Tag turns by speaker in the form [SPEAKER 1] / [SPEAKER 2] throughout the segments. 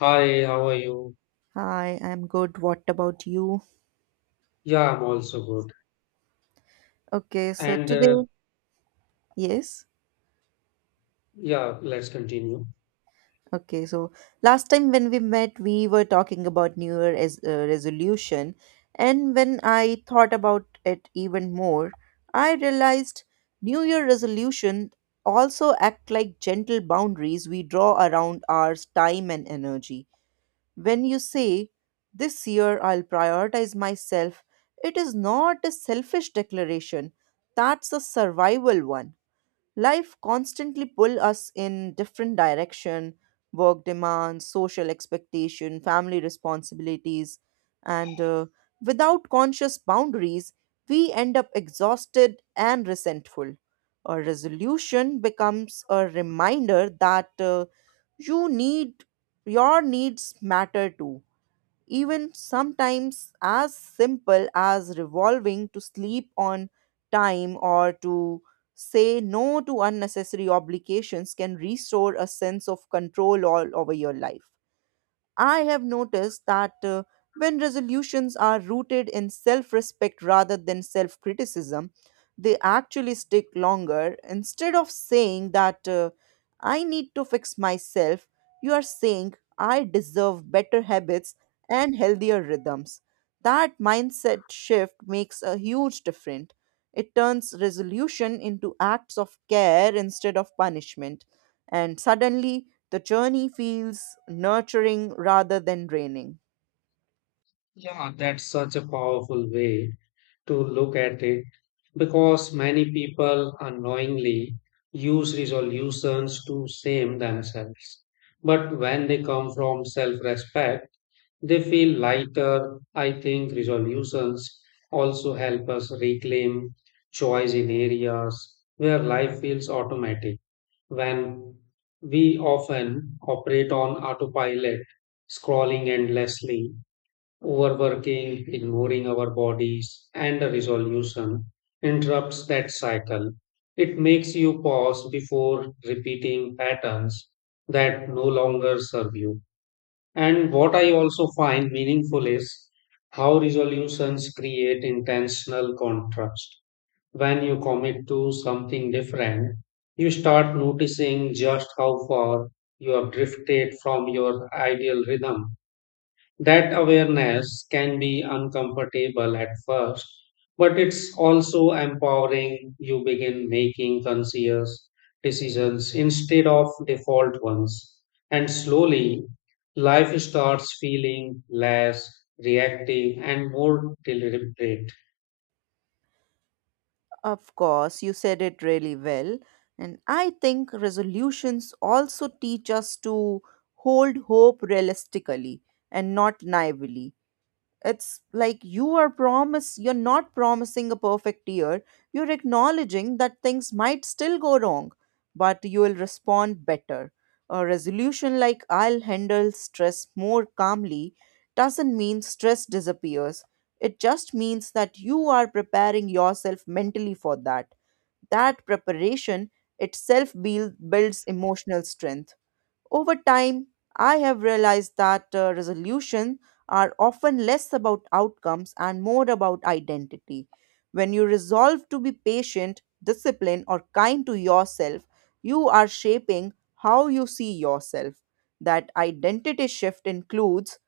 [SPEAKER 1] Hi, how are you?
[SPEAKER 2] Hi, I'm good. What about you?
[SPEAKER 1] Yeah, I'm also good.
[SPEAKER 2] Okay, so
[SPEAKER 1] And
[SPEAKER 2] today, yes.
[SPEAKER 1] yeah, let's continue.
[SPEAKER 2] Okay, so last time when we met, we were talking about New Year as resolution, and when I thought about it even more, I realized New Year resolution also act like gentle boundaries we draw around our time and energy. When you say, "This year I'll prioritize myself," it is not a selfish declaration. That's a survival one. Life constantly pull us in different direction, work demands, social expectation, family responsibilities, and without conscious boundaries, we end up exhausted and resentful. A resolution becomes a reminder that you need your needs matter too, even sometimes as simple as revolving to sleep on time or to say no to unnecessary obligations can restore a sense of control all over your life. I have noticed that when resolutions are rooted in self respect rather than self criticism, they actually stick longer. Instead of saying that I need to fix myself, you are saying I deserve better habits and healthier rhythms. That mindset shift makes a huge difference. It turns resolution into acts of care instead of punishment, and suddenly the journey feels nurturing rather than draining.
[SPEAKER 1] Yeah, that's such a powerful way to look at it because many people unknowingly use resolutions to shame themselves. But when they come from self-respect, they feel lighter. I think resolutions also help us reclaim choice in areas where life feels automatic when we often operate on autopilot, scrolling endlessly, overworking, ignoring our bodies, and a resolution interrupts that cycle. It makes you pause before repeating patterns that no longer serve you. And what I also find meaningful is how resolutions create intentional contrast when you commit to something different, you start noticing just how far you have drifted from your ideal rhythm. That awareness can be uncomfortable at first, but it's also empowering. You begin making conscious decisions instead of default ones. And slowly, life starts feeling less reactive and more deliberate.
[SPEAKER 2] Of course, you said it really well. And I think resolutions also teach us to hold hope realistically and not naively. It's like you are promise you're not promising a perfect year, you're acknowledging that things might still go wrong, but you will respond better. A resolution like "I'll handle stress more calmly" doesn't mean stress disappears, it just means that you are preparing yourself mentally for That preparation itself builds emotional strength over time. I have realized that resolution are often less about outcomes and more about identity. When you resolve to be patient, disciplined, or kind to yourself, you are shaping how you see yourself. That identity shift includes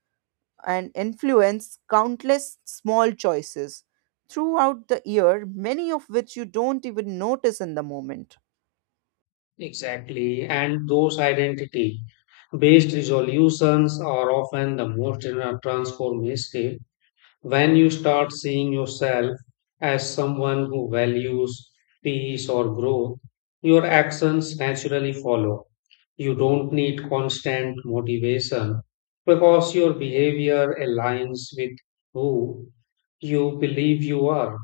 [SPEAKER 2] and influence countless small choices throughout the year, many of which you don't even notice in the moment.
[SPEAKER 1] Exactly. And those identity based resolutions are often the most transformative when you start seeing yourself as someone who values peace or growth. Your actions naturally follow. You don't need constant motivation because your behavior aligns with who you believe you are.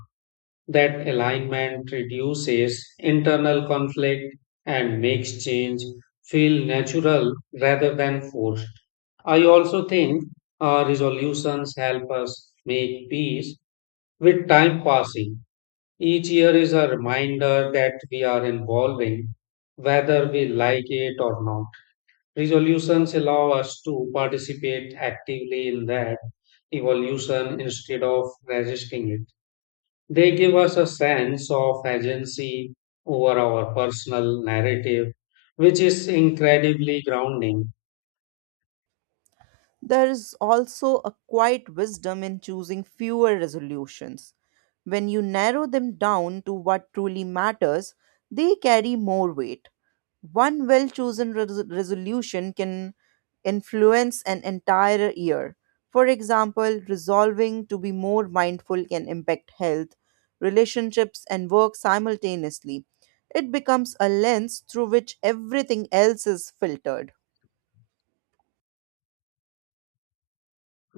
[SPEAKER 1] That alignment reduces internal conflict and makes change feel natural rather than forced. I also think resolutions help us make peace with time passing. Each year is a reminder that we are evolving, whether we like it or not. Resolutions allow us to participate actively in that evolution instead of resisting it. They give us a sense of agency over our personal narrative, which is incredibly grounding.
[SPEAKER 2] There is also a quiet wisdom in choosing fewer resolutions. When you narrow them down to what truly matters, they carry more weight. One well chosen resolution can influence an entire year. For example, resolving to be more mindful can impact health, relationships, and work simultaneously. It becomes a lens through which everything else is filtered.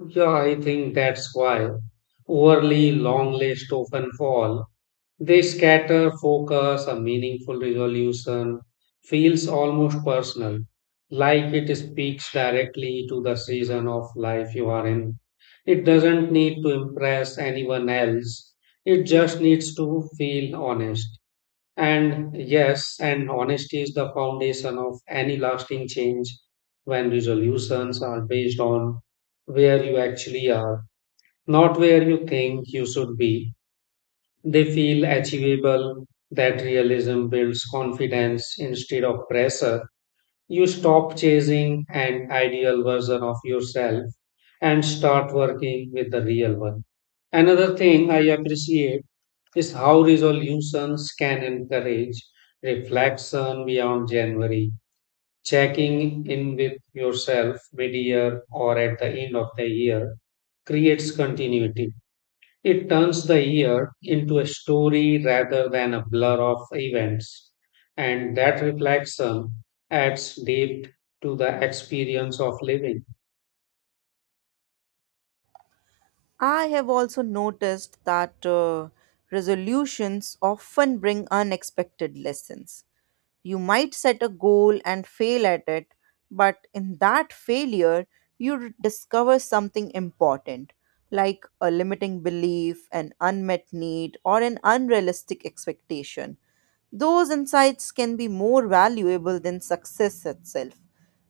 [SPEAKER 1] Yeah, I think that's why overly long lists often fall. They scatter focus, a meaningful resolution feels almost personal, like it speaks directly to the season of life you are in. It doesn't need to impress anyone else, it just needs to feel honest. And yes, and honesty is the foundation of any lasting change when resolutions are based on where you actually are, not where you think you should be. They feel achievable, that realism builds confidence instead of pressure. You stop chasing an ideal version of yourself and start working with the real one. Another thing I appreciate is how resolutions can encourage reflection beyond January, checking in with yourself mid-year or at the end of the year creates continuity. It turns the year into a story rather than a blur of events, and that reflection adds depth to the experience of living.
[SPEAKER 2] I have also noticed that resolutions often bring unexpected lessons. You might set a goal and fail at it, but in that failure, you discover something important, like a limiting belief, an unmet need, or an unrealistic expectation. Those insights can be more valuable than success itself.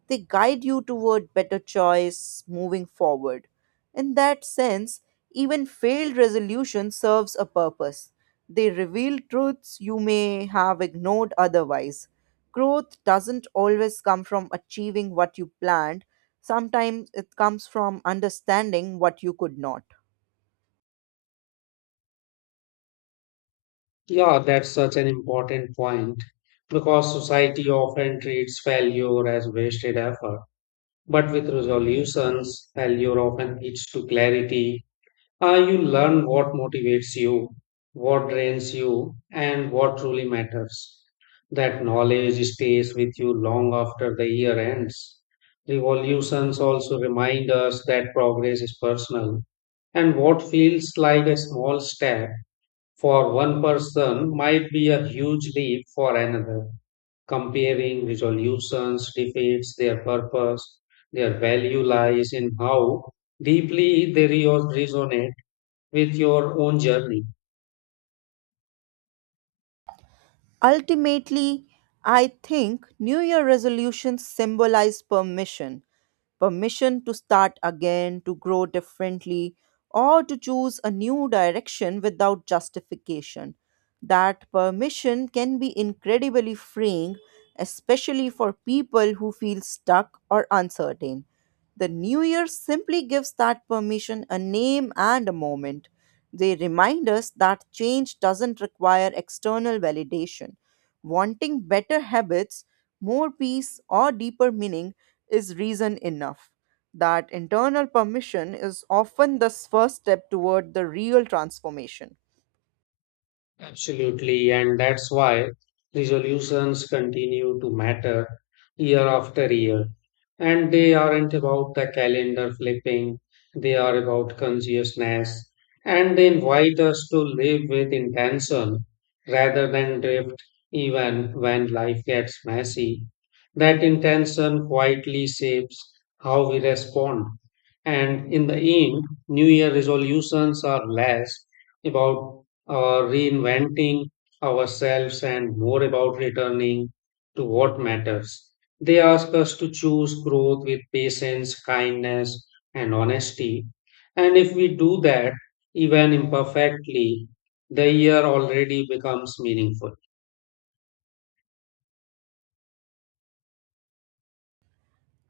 [SPEAKER 2] They guide you toward better choice moving forward. In that sense, even failed resolution serves a purpose. They reveal truths you may have ignored otherwise. Growth doesn't always come from achieving what you planned. Sometimes it comes from understanding what you could not.
[SPEAKER 1] Yeah, that's such an important point because society often treats failure as wasted effort. But with resolutions, failure often leads to clarity. You learn what motivates you, what drains you, and what truly matters. That knowledge stays with you long after the year ends. Revolutions also remind us that progress is personal, and what feels like a small step for one person might be a huge leap for another comparing resolutions defeats their purpose. Their value lies in how deeply they resonate with your own journey.
[SPEAKER 2] Ultimately, I think New Year resolutions symbolize permission, permission to start again, to grow differently, or to choose a new direction without justification. That permission can be incredibly freeing, especially for people who feel stuck or uncertain. The new year simply gives that permission a name and a moment. They remind us that change doesn't require external validation. Wanting better habits, more peace, or deeper meaning is reason enough. That internal permission is often the first step toward the real transformation.
[SPEAKER 1] Absolutely, and that's why resolutions continue to matter year after year. And they aren't about the calendar flipping, they are about consciousness. And they invite us to live with intention rather than drift, even when life gets messy. That intention quietly shapes how we respond. And in the end, New Year resolutions are less about reinventing ourselves and more about returning to what matters. They ask us to choose growth with patience, kindness, and honesty. And if we do that, even imperfectly, the year already becomes meaningful.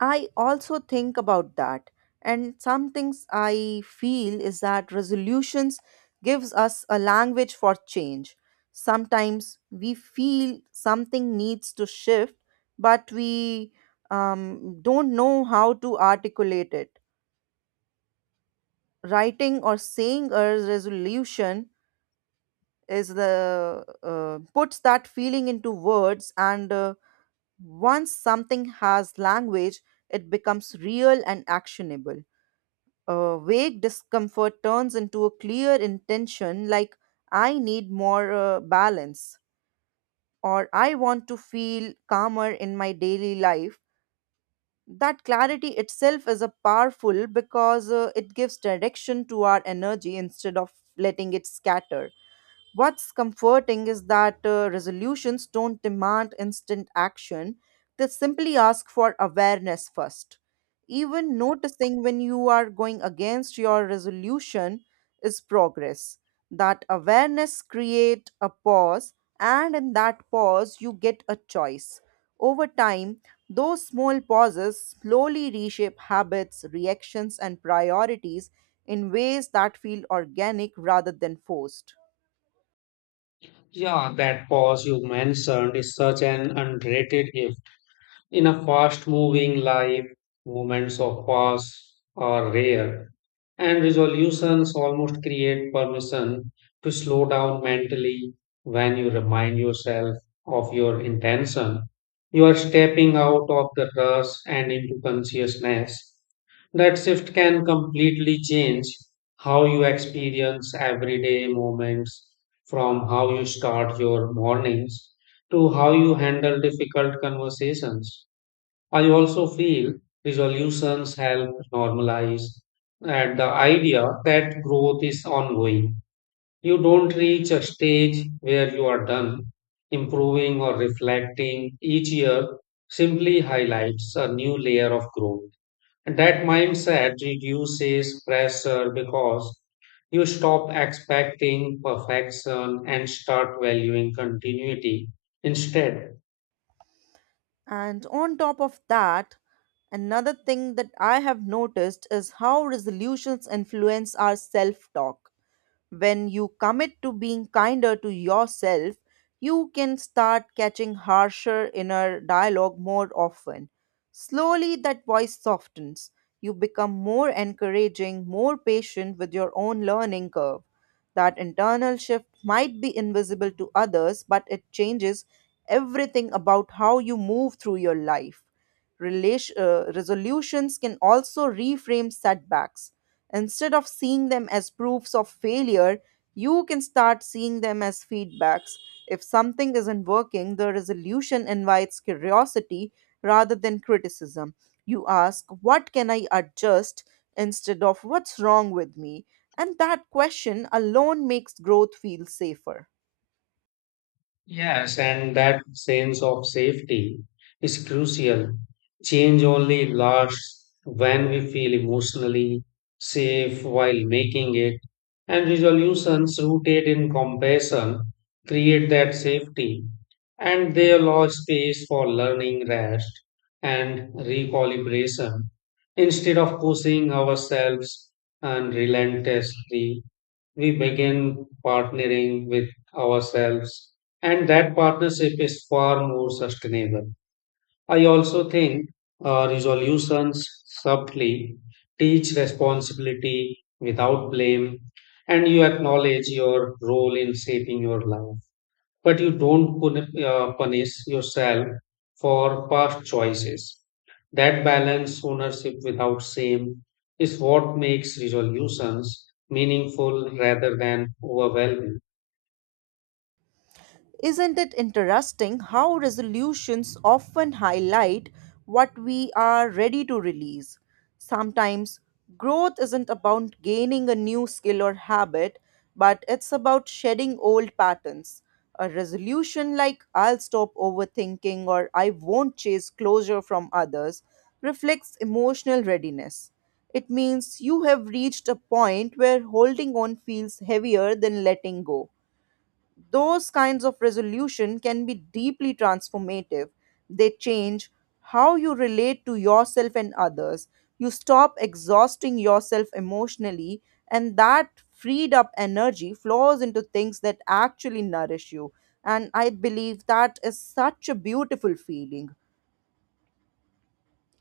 [SPEAKER 2] I also think about that. And some things I feel is that resolutions gives us a language for change. Sometimes we feel something needs to shift, but we don't know how to articulate it. Writing or saying a resolution is the puts that feeling into words, and once something has language it becomes real and actionable. Vague discomfort turns into a clear intention like I need more balance, or I want to feel calmer in my daily life. That clarity itself is a powerful because it gives direction to our energy instead of letting it scatter. What's comforting is that resolutions don't demand instant action, they simply ask for awareness first. Even noticing when you are going against your resolution is progress. That awareness creates a pause, and in that pause, you get a choice. Over time, those small pauses slowly reshape habits, reactions, and priorities in ways that feel organic rather than forced.
[SPEAKER 1] Yeah, that pause you mentioned is such an underrated gift. In a fast moving life, moments of pause are rare, and resolutions almost create permission to slow down mentally when you remind yourself of your intention. You are stepping out of the rush and into consciousness. That shift can completely change how you experience everyday moments from how you start your mornings to how you handle difficult conversations. I also feel resolutions help normalize and the idea that growth is ongoing. You don't reach a stage where you are done. Improving or reflecting each year simply highlights a new layer of growth. And that mindset reduces pressure because you stop expecting perfection and start valuing continuity instead.
[SPEAKER 2] And on top of that, another thing that I have noticed is how resolutions influence our self talk. When you commit to being kinder to yourself, you can start catching harsher inner dialogue more often. Slowly, that voice softens. You become more encouraging, more patient with your own learning curve. That internal shift might be invisible to others, but it changes everything about how you move through your life. Resolutions can also reframe setbacks. Instead of seeing them as proofs of failure, you can start seeing them as feedbacks. If something isn't working, the resolution invites curiosity rather than criticism. You ask, "What can I adjust?" instead of "What's wrong with me?" And that question alone makes growth feel safer.
[SPEAKER 1] Yes, and that sense of safety is crucial. Change only lasts when we feel emotionally safe while making it, and resolutions rooted in compassion create that safety, and they allow space for learning, rest, and recalibration instead of pushing ourselves unrelentlessly we begin partnering with ourselves, and that partnership is far more sustainable. I also think resolutions subtly teach responsibility without blame, and you acknowledge your role in shaping your life but you don't punish yourself for past choices. That balance, ownership without shame, is what makes resolutions meaningful rather than overwhelming.
[SPEAKER 2] Isn't it interesting how resolutions often highlight what we are ready to release? Sometimes growth isn't about gaining a new skill or habit, but it's about shedding old patterns. A resolution like "I'll stop overthinking" or "I won't chase closure from others" reflects emotional readiness. It means you have reached a point where holding on feels heavier than letting go. Those kinds of resolution can be deeply transformative. They change how you relate to yourself and others. You stop exhausting yourself emotionally, and that freed up energy flows into things that actually nourish you. And I believe that is such a beautiful feeling,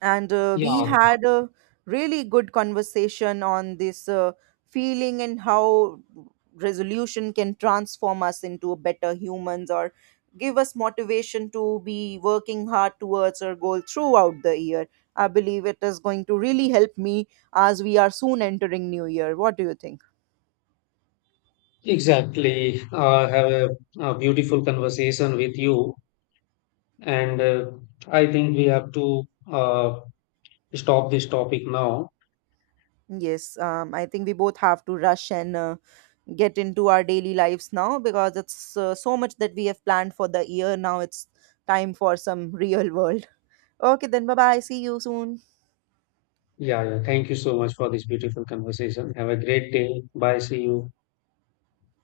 [SPEAKER 2] and we
[SPEAKER 1] Yeah,
[SPEAKER 2] had a really good conversation on this feeling and how resolution can transform us into better humans, or give us motivation to be working hard towards our goal throughout the year. I believe it is going to really help me as we are soon entering new year. What do you think?
[SPEAKER 1] exactly. Have a beautiful conversation with you, and I think we have to uh, stop this topic now.
[SPEAKER 2] Yes, I think we both have to rush and get into our daily lives now, because it's so much that we have planned for the year. Now it's time for some real world. Okay, then bye bye. See you soon.
[SPEAKER 1] Yeah, yeah. Thank you so much for this beautiful conversation. Have a great day. Bye. See you.